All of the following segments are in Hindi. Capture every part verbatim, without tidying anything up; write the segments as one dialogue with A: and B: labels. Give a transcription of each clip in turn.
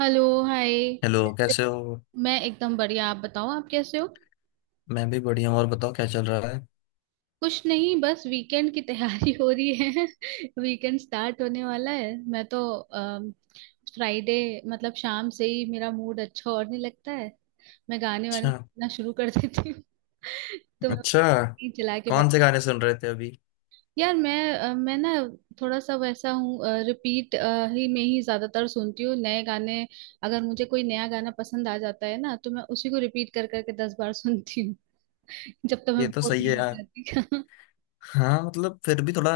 A: Hello hi.
B: हेलो, कैसे हो।
A: मैं एकदम बढ़िया। आप बताओ, आप कैसे हो।
B: मैं भी बढ़िया हूँ। और बताओ, क्या चल रहा है।
A: कुछ नहीं, बस वीकेंड की तैयारी हो रही है। वीकेंड स्टार्ट होने वाला है। मैं तो फ्राइडे मतलब शाम से ही मेरा मूड अच्छा होने लगता है। मैं गाने वाने
B: अच्छा।
A: सुनना शुरू कर देती हूँ। तो मैं
B: अच्छा।
A: नहीं चला के बैठ।
B: कौन से गाने सुन रहे थे अभी।
A: यार मैं अ, मैं ना थोड़ा सा वैसा हूँ। रिपीट ही में ही ज्यादातर सुनती हूँ नए गाने। अगर मुझे कोई नया गाना पसंद आ जाता है ना, तो मैं उसी को रिपीट कर करके दस बार सुनती हूँ। जब तक मैं
B: ये तो
A: बोर
B: सही
A: नहीं
B: है
A: हो
B: यार।
A: जाती।
B: हाँ, मतलब फिर भी थोड़ा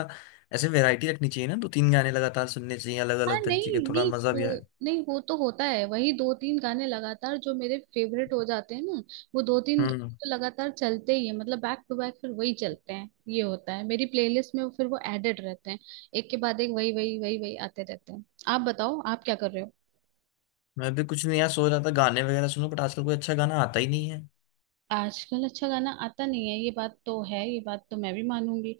B: ऐसे वैरायटी रखनी चाहिए ना, दो तीन गाने लगातार सुनने चाहिए अलग
A: हाँ
B: अलग तरीके के,
A: नहीं
B: थोड़ा
A: नहीं,
B: मजा भी
A: वो
B: आए।
A: नहीं, वो तो होता है। वही दो तीन गाने लगातार जो मेरे फेवरेट हो जाते हैं ना, वो दो तीन गाने
B: हम्म।
A: तो लगातार चलते ही है, मतलब बैक टू बैक फिर वही चलते हैं। ये होता है मेरी प्लेलिस्ट में, फिर वो एडेड रहते हैं। एक के बाद एक वही वही वही वही आते रहते हैं। आप बताओ, आप क्या कर रहे हो।
B: मैं भी कुछ नहीं यार, सोच रहा था गाने वगैरह सुनूं, बट आजकल कोई अच्छा गाना आता ही नहीं है।
A: आजकल अच्छा गाना आता नहीं है, ये बात तो है। ये बात तो मैं भी मानूंगी।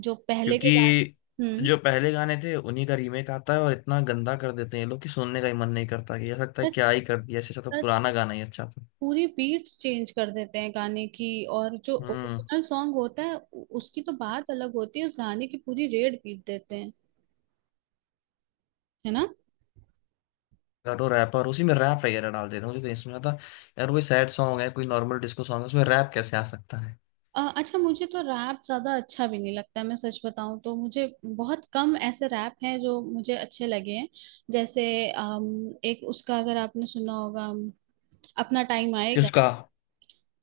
A: जो पहले के
B: क्योंकि
A: गाने, हम्म।
B: जो पहले गाने थे उन्हीं का रीमेक आता है और इतना गंदा कर देते हैं ये लोग कि सुनने का ही मन नहीं करता, कि ऐसा लगता है
A: सच।
B: क्या ही कर दिया, इससे अच्छा तो
A: सच।
B: पुराना गाना ही अच्छा था।
A: पूरी बीट्स चेंज कर देते हैं गाने की। और जो
B: हम्म।
A: ओरिजिनल सॉन्ग होता है उ- उसकी तो बात अलग होती है, उस गाने की पूरी रेड पीट देते हैं। है ना।
B: करो रैपर उसी में रैप वगैरह डाल देता हूँ, मुझे कहीं सुना था। यार, कोई सैड सॉन्ग है, कोई नॉर्मल डिस्को सॉन्ग है, उसमें रैप कैसे आ सकता है।
A: अ, अच्छा, मुझे तो रैप ज्यादा अच्छा भी नहीं लगता है। मैं सच बताऊं तो मुझे बहुत कम ऐसे रैप हैं जो मुझे अच्छे लगे हैं। जैसे अम, एक उसका अगर आपने सुना होगा, अम, अपना टाइम
B: कि
A: आएगा।
B: उसका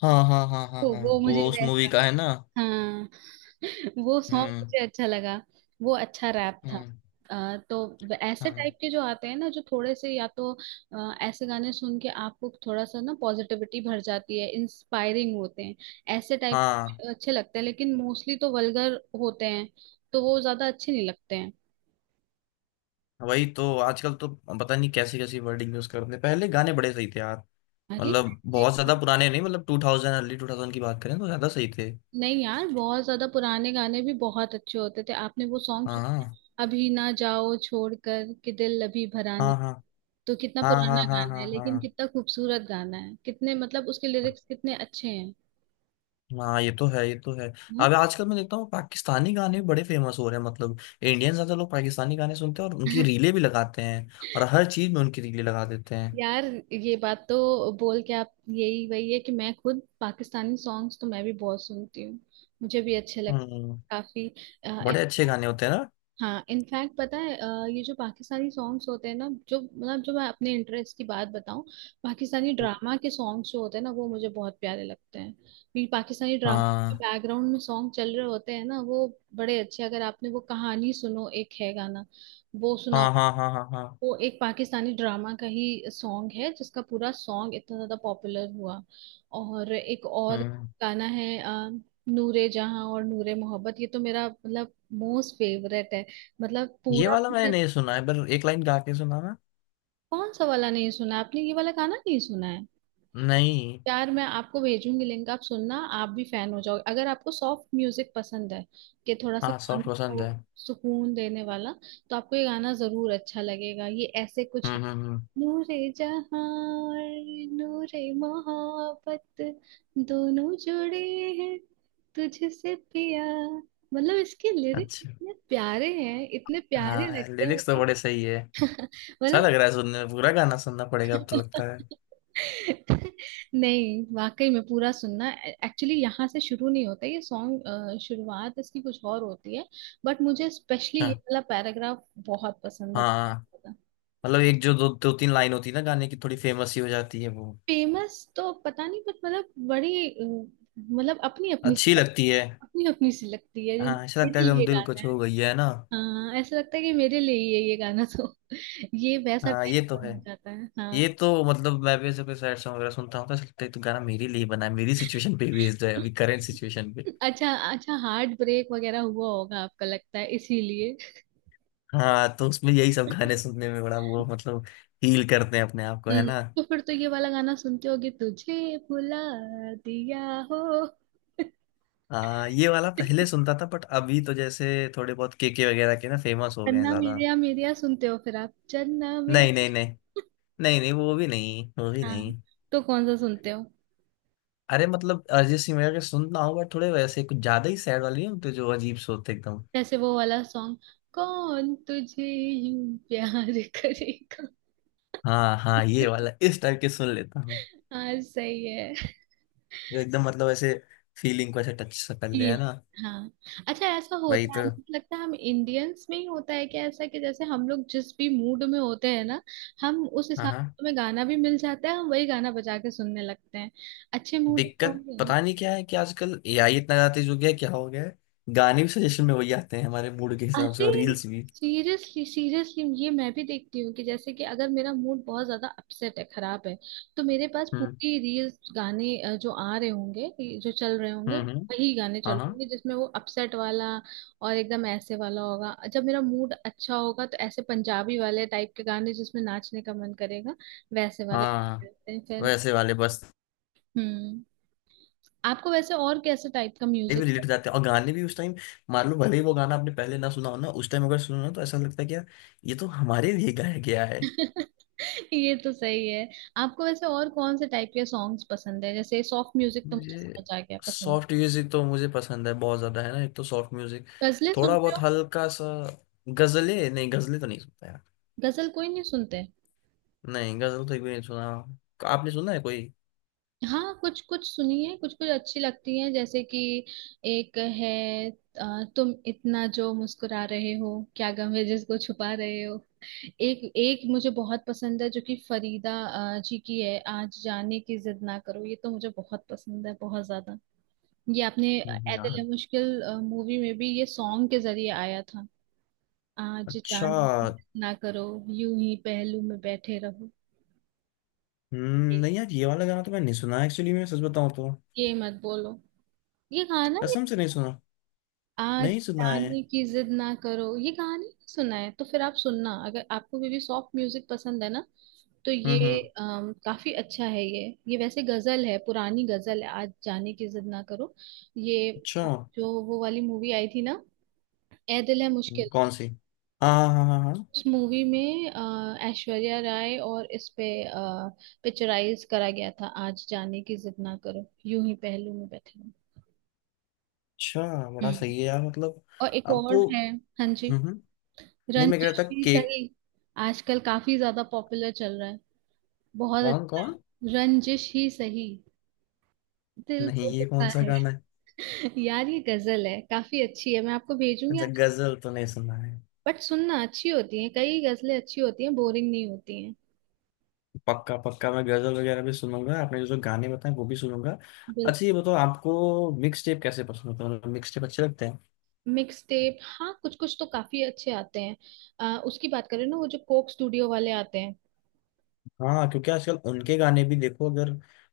B: हाँ हाँ हाँ हाँ
A: तो
B: हाँ,
A: वो मुझे
B: वो उस
A: वैसा,
B: मूवी का है ना।
A: हाँ। वो सॉन्ग
B: हम्म।
A: मुझे अच्छा लगा। वो अच्छा रैप था।
B: हम्म।
A: अ, तो व- ऐसे
B: हाँ
A: टाइप के जो आते हैं ना जो थोड़े से या तो, अ, ऐसे गाने सुन के आपको थोड़ा सा ना पॉजिटिविटी भर जाती है, इंस्पायरिंग होते हैं। ऐसे टाइप
B: हाँ।
A: अच्छे लगते हैं, लेकिन मोस्टली तो वल्गर होते हैं, तो वो ज्यादा अच्छे नहीं लगते हैं।
B: वही तो, आजकल तो पता नहीं कैसी कैसी वर्डिंग यूज करते हैं, पहले गाने बड़े सही थे यार।
A: अरे
B: मतलब
A: ये
B: बहुत
A: कहाँ-
B: ज्यादा पुराने नहीं, मतलब two thousand, early two thousand की बात करें तो ज्यादा सही थे।
A: नहीं यार, बहुत ज्यादा पुराने गाने भी बहुत अच्छे होते थे। आपने वो सॉन्ग सुना है?
B: हाँ
A: अभी ना जाओ छोड़कर, कि दिल अभी भरा नहीं।
B: हाँ हाँ
A: तो कितना
B: हाँ हाँ
A: पुराना
B: हाँ, हाँ
A: गाना है,
B: हाँ
A: लेकिन
B: हाँ
A: कितना खूबसूरत गाना है, कितने मतलब उसके लिरिक्स कितने अच्छे हैं।
B: हाँ, ये तो है, ये तो है।
A: हाँ?
B: अब आजकल मैं देखता हूँ पाकिस्तानी गाने भी बड़े फेमस हो रहे हैं, मतलब इंडियन ज्यादा लोग पाकिस्तानी गाने सुनते हैं और उनकी रीलें भी लगाते हैं। और हर चीज में उनकी रीलें लगा देते हैं।
A: यार ये बात तो बोल के आप यही वही है, कि मैं खुद पाकिस्तानी सॉन्ग्स तो मैं भी बहुत सुनती हूँ। मुझे भी अच्छे लगते
B: हम्म।
A: काफी।
B: बड़े अच्छे गाने होते हैं ना।
A: हाँ इनफैक्ट पता है, अ, ये जो पाकिस्तानी सॉन्ग्स होते हैं ना, जो मतलब, जो मैं अपने इंटरेस्ट की बात बताऊं, पाकिस्तानी ड्रामा के सॉन्ग्स जो होते हैं ना, वो मुझे बहुत प्यारे लगते हैं क्योंकि पाकिस्तानी ड्रामा के
B: हाँ
A: बैकग्राउंड में सॉन्ग चल रहे होते हैं ना, वो बड़े अच्छे। अगर आपने वो कहानी सुनो, एक है गाना, वो सुना।
B: हाँ हाँ हाँ हाँ हाँ।
A: वो एक पाकिस्तानी ड्रामा का ही सॉन्ग है जिसका पूरा सॉन्ग इतना ज्यादा पॉपुलर हुआ। और एक और
B: हम्म।
A: गाना है, अ, नूरे जहां और नूरे मोहब्बत, ये तो मेरा मतलब मोस्ट फेवरेट है। मतलब
B: ये
A: पूरा
B: वाला मैंने
A: पूरा।
B: नहीं सुना है, पर एक लाइन गा के सुना ना।
A: कौन सा वाला नहीं सुना आपने, ये वाला गाना नहीं सुना है।
B: नहीं।
A: यार मैं आपको भेजूंगी लिंक, आप सुनना। आप भी फैन हो जाओगे अगर आपको सॉफ्ट म्यूजिक पसंद है, कि थोड़ा सा
B: हाँ,
A: कान
B: सॉफ्ट
A: को
B: पसंद है।
A: सुकून देने वाला। तो आपको ये गाना जरूर अच्छा लगेगा। ये ऐसे कुछ,
B: हम्म हम्म हम्म,
A: नूरे जहां और नूरे मोहब्बत दोनों जुड़े हैं, तुझसे पिया। मतलब इसके लिरिक्स
B: अच्छा।
A: इतने प्यारे हैं, इतने प्यारे
B: हाँ,
A: लगते हैं
B: लिरिक्स तो बड़े
A: मतलब।
B: सही है। अच्छा
A: मतलब,
B: लग रहा है सुनने में, पूरा गाना सुनना पड़ेगा अब तो लगता है।
A: नहीं वाकई में पूरा सुनना। एक्चुअली यहाँ से शुरू नहीं होता ये सॉन्ग, शुरुआत इसकी कुछ और होती है। बट मुझे स्पेशली ये
B: अच्छा।
A: वाला पैराग्राफ बहुत पसंद है।
B: हाँ, मतलब एक जो दो दो तीन लाइन होती है ना गाने की, थोड़ी फेमस ही हो जाती है वो,
A: फेमस तो पता नहीं, बट मतलब बड़ी अ, मतलब, अपनी अपनी,
B: अच्छी लगती है।
A: अपनी अपनी सी लगती है,
B: हाँ ऐसा लगता है
A: मेरे
B: एकदम
A: लिए
B: दिल को
A: गाना है।
B: छू गई है ना।
A: हाँ ऐसा लगता है कि मेरे लिए ही है ये गाना, तो ये वैसा
B: हाँ
A: टाइप
B: ये तो है।
A: हो जाता है। हाँ।
B: ये तो मतलब मैं भी ऐसे कोई सैड सॉन्ग वगैरह सुनता हूँ तो ऐसा लगता है तो गाना मेरे लिए बना है, मेरी सिचुएशन पे बेस्ड है, अभी करंट सिचुएशन पे।
A: अच्छा अच्छा, हार्ट ब्रेक वगैरह हुआ होगा आपका, लगता है इसीलिए।
B: हाँ, तो उसमें यही सब गाने सुनने में बड़ा वो मतलब, हील करते हैं अपने आप को है
A: हम्म।
B: ना।
A: तो फिर तो ये वाला गाना सुनते होगे, तुझे भुला दिया हो।
B: हाँ, ये वाला पहले सुनता था बट अभी तो जैसे थोड़े बहुत केके वगैरह के ना फेमस हो गए हैं
A: चन्ना
B: ज्यादा।
A: मेरेया मेरेया सुनते हो फिर आप, चन्ना
B: नहीं नहीं
A: मेरेया।
B: नहीं, नहीं नहीं वो भी नहीं, वो भी
A: हाँ।
B: नहीं।
A: तो कौन सा सुनते हो।
B: अरे मतलब अरिजीत सिंह वगैरह के सुनता हूँ बट थोड़े वैसे कुछ ज्यादा ही सैड वाले नहीं होते जो अजीब से होते एकदम।
A: जैसे वो वाला सॉन्ग, कौन तुझे यूं प्यार करेगा।
B: हाँ हाँ, ये वाला इस टाइप के सुन लेता हूँ,
A: हाँ सही है।
B: जो एकदम मतलब ऐसे फीलिंग को ऐसे टच सा कर ले
A: फील,
B: है ना।
A: हाँ। अच्छा ऐसा
B: वही
A: होता है,
B: तो।
A: मुझे लगता है हम इंडियंस में ही होता है कि ऐसा, कि जैसे हम लोग जिस भी मूड में होते हैं ना, हम उस
B: हाँ
A: हिसाब
B: हाँ।
A: से हमें गाना भी मिल जाता है, हम वही गाना बजा के सुनने लगते हैं। अच्छे मूड में
B: दिक्कत
A: होंगे।
B: पता नहीं क्या है कि आजकल ए आई इतना ज्यादा तेज हो गया है, क्या हो गया है। गाने भी सजेशन में वही आते हैं हमारे मूड के हिसाब से,
A: अरे
B: और रील्स भी।
A: सीरियसली सीरियसली, ये मैं भी देखती हूँ कि जैसे कि अगर मेरा मूड बहुत ज्यादा अपसेट है, खराब है, तो मेरे पास
B: हम्म
A: पूरी रील्स गाने अ, जो आ रहे होंगे, ये जो चल रहे होंगे,
B: हम्म हम्म,
A: वही गाने
B: हाँ
A: चल रहे
B: हाँ
A: होंगे जिसमें वो अपसेट वाला। और एकदम ऐसे वाला होगा जब मेरा मूड अच्छा होगा, तो ऐसे पंजाबी वाले टाइप के गाने जिसमें नाचने का मन करेगा, वैसे वाले गाने
B: हाँ।
A: होते हैं फिर।
B: वैसे वाले बस,
A: हम्म। आपको वैसे और कैसे टाइप का
B: भी
A: म्यूजिक।
B: रिलेट जाते हैं और गाने भी उस टाइम। मान लो भले ही वो गाना आपने पहले ना सुना हो ना, उस टाइम अगर सुनो ना तो ऐसा लगता है कि यार ये तो हमारे लिए गाया गया है।
A: ये तो सही है। आपको वैसे और कौन से टाइप के सॉन्ग्स पसंद है, जैसे सॉफ्ट म्यूजिक तो मुझे
B: मुझे
A: समझ आ गया पसंद।
B: सॉफ्ट म्यूजिक तो मुझे पसंद है बहुत ज्यादा है ना, एक तो सॉफ्ट म्यूजिक,
A: गजलें
B: थोड़ा
A: सुनते
B: बहुत
A: हो।
B: हल्का सा। गजलें नहीं, गजलें तो नहीं सुनता यार।
A: गजल कोई नहीं सुनते।
B: नहीं, गजल तो एक भी नहीं सुना। आपने सुना है कोई।
A: हाँ कुछ कुछ सुनी है, कुछ कुछ अच्छी लगती है। जैसे कि एक है, अ, तुम इतना जो मुस्कुरा रहे हो, क्या गम है जिसको छुपा रहे हो। एक एक मुझे बहुत पसंद है, जो कि फरीदा अ, जी की है, आज जाने की जिद ना करो। ये तो मुझे बहुत पसंद है, बहुत ज्यादा। ये आपने,
B: नहीं यार।
A: ऐतिल मुश्किल मूवी में भी ये सॉन्ग के जरिए आया था। आज
B: अच्छा।
A: जान ना करो, यूं ही पहलू में बैठे रहो।
B: हम्म, नहीं यार ये वाला गाना तो मैंने नहीं सुना, एक्चुअली मैं सच बताऊं तो
A: ये मत बोलो ये गाना, ये
B: कसम से नहीं सुना।
A: आज
B: नहीं सुना है।
A: जाने की जिद ना करो ये गाने ही सुना है। तो फिर आप सुनना। अगर आपको भी, भी सॉफ्ट म्यूजिक पसंद है ना, तो
B: हम्म
A: ये
B: हम्म।
A: अम, काफी अच्छा है ये। ये वैसे गजल है, पुरानी गजल है, आज जाने की जिद ना करो। ये
B: अच्छा।
A: जो वो वाली मूवी आई थी ना, ऐ दिल है
B: हम्म,
A: मुश्किल,
B: कौन सी। हाँ हाँ हाँ हाँ हाँ।
A: उस मूवी में अ, ऐश्वर्या राय और इस पे पिक्चराइज करा गया था, आज जाने की जिद ना करो, यूं ही पहलू में बैठे रहो।
B: अच्छा। बड़ा
A: हम्म।
B: सही है यार मतलब।
A: और एक और
B: आपको।
A: है। हाँ जी।
B: हम्म हम्म। नहीं मैं कह
A: रंजिश
B: रहा था
A: ही
B: केक।
A: सही, आजकल काफी ज्यादा पॉपुलर चल रहा है। बहुत
B: कौन
A: अच्छा
B: कौन।
A: है रंजिश ही सही। दिल
B: नहीं,
A: तो
B: ये
A: दुखा
B: कौन सा
A: है।
B: गाना है।
A: यार ये गजल है, काफी अच्छी है, मैं आपको भेजूंगी,
B: अच्छा,
A: आप
B: गजल तो नहीं सुना है।
A: बट सुनना अच्छी होती है, कई गजलें अच्छी होती हैं, बोरिंग नहीं होती
B: पक्का पक्का, मैं गजल वगैरह भी सुनूंगा, आपने जो जो गाने बताए वो भी सुनूंगा।
A: हैं।
B: अच्छा ये बताओ, आपको मिक्स टेप कैसे पसंद होता है, मतलब मिक्स टेप अच्छे लगते हैं।
A: मिक्स टेप, हाँ कुछ कुछ तो काफी अच्छे आते हैं। अ, उसकी बात करें ना, वो जो कोक स्टूडियो वाले आते हैं।
B: हाँ, क्योंकि आजकल उनके गाने भी देखो अगर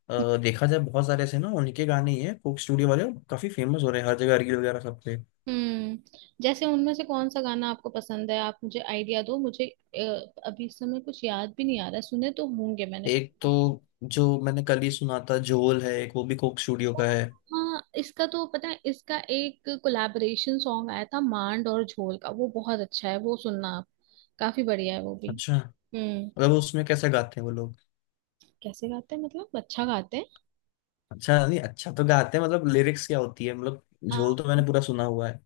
B: अ, देखा जाए बहुत सारे ऐसे ना उनके गाने ही हैं कोक स्टूडियो वाले, काफी फेमस हो रहे हैं हर जगह रील वगैरह सब पे।
A: हम्म। जैसे उनमें से कौन सा गाना आपको पसंद है, आप मुझे आइडिया दो, मुझे अ, अभी इस समय कुछ याद भी नहीं आ रहा, सुने तो होंगे मैंने।
B: एक तो जो मैंने कल ही सुना था झोल है, एक वो भी कोक स्टूडियो का है।
A: हाँ इसका तो पता है, इसका एक कोलैबोरेशन सॉन्ग आया था मांड और झोल का, वो बहुत अच्छा है, वो सुनना आप। काफी बढ़िया है वो भी।
B: अच्छा,
A: हम्म।
B: मतलब उसमें कैसे गाते हैं वो लोग।
A: कैसे गाते हैं मतलब, अच्छा गाते हैं।
B: अच्छा नहीं, अच्छा तो गाते हैं, मतलब लिरिक्स क्या होती है मतलब।
A: आ,
B: झोल तो मैंने पूरा सुना हुआ है।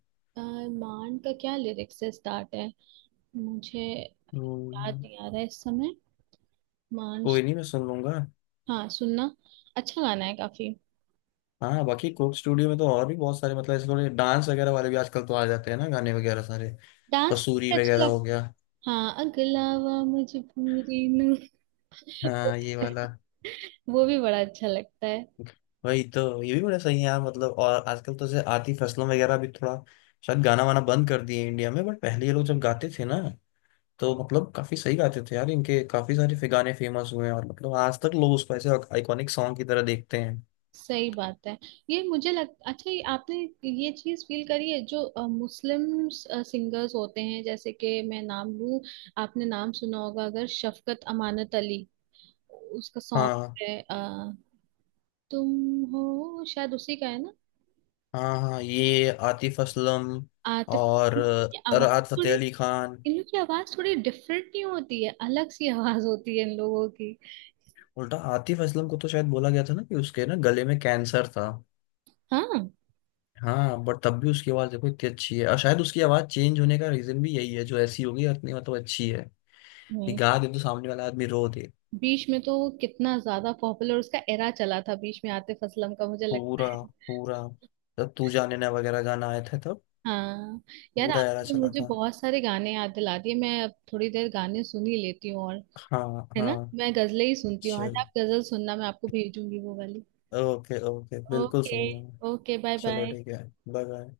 A: मान का क्या लिरिक्स से स्टार्ट है, मुझे याद
B: हम्म,
A: नहीं आ रहा है इस समय, मान।
B: कोई नहीं मैं सुन लूंगा।
A: हाँ सुनना, अच्छा गाना है काफी।
B: हाँ, बाकी कोक स्टूडियो में तो और भी बहुत सारे मतलब ऐसे थोड़े डांस वगैरह वाले भी आजकल तो आ जाते हैं ना गाने वगैरह सारे।
A: डांस
B: कसूरी
A: मुझे अच्छा
B: वगैरह
A: लग।
B: हो गया।
A: हाँ अगलावा मजबूरी नू,
B: हाँ ये वाला।
A: वो भी बड़ा अच्छा लगता है।
B: वही तो, ये भी बड़ा सही है यार मतलब। और आजकल तो जैसे आतिफ असलम वगैरह भी थोड़ा शायद गाना वाना बंद कर दिए इंडिया में, बट पहले ये लोग जब गाते थे ना तो मतलब काफी सही गाते थे यार। इनके काफी सारे फि- गाने फेमस हुए हैं, और मतलब आज तक लोग उसको ऐसे आइकॉनिक सॉन्ग की तरह देखते हैं।
A: सही बात है। ये मुझे लग अच्छा, ये आपने ये चीज फील करी है, जो मुस्लिम सिंगर्स होते हैं जैसे कि मैं नाम लूं, आपने नाम सुना होगा अगर, शफकत अमानत अली। उसका
B: हाँ
A: सॉन्ग है तुम हो, शायद उसी का है ना।
B: हाँ हाँ, ये आतिफ असलम
A: आतिफ
B: और
A: असलम। इन लोग की
B: अ,
A: आवाज
B: राहत
A: थोड़ी,
B: फतेह अली खान।
A: इन लोग की आवाज थोड़ी डिफरेंट नहीं होती है, अलग सी आवाज होती है इन लोगों की।
B: उल्टा आतिफ असलम को तो शायद बोला गया था ना कि उसके ना गले में कैंसर था।
A: हाँ।
B: हाँ, बट तब भी उसकी आवाज देखो इतनी अच्छी है, और शायद उसकी आवाज चेंज होने का रीजन भी यही है, जो ऐसी होगी, इतनी मतलब अच्छी है कि
A: नहीं
B: गा दे तो सामने वाला आदमी रो दे।
A: बीच में तो वो कितना ज्यादा पॉपुलर, उसका एरा चला था बीच में आतिफ असलम का, मुझे लगता
B: पूरा
A: है।
B: पूरा, जब तू जाने ना वगैरह गाना आया था तब
A: हाँ। यार
B: पूरा एरा
A: आपने तो
B: चला
A: मुझे
B: था।
A: बहुत सारे गाने याद दिला दिए, मैं अब थोड़ी देर गाने सुन ही लेती हूँ। और
B: हाँ
A: है ना,
B: हाँ।
A: मैं गजलें ही सुनती हूँ आज।
B: चलो
A: आप गजल सुनना, मैं आपको भेजूंगी वो वाली।
B: ओके ओके, बिल्कुल
A: ओके।
B: सुनूंगा मैं।
A: ओके, बाय
B: चलो
A: बाय।
B: ठीक है। Bye bye.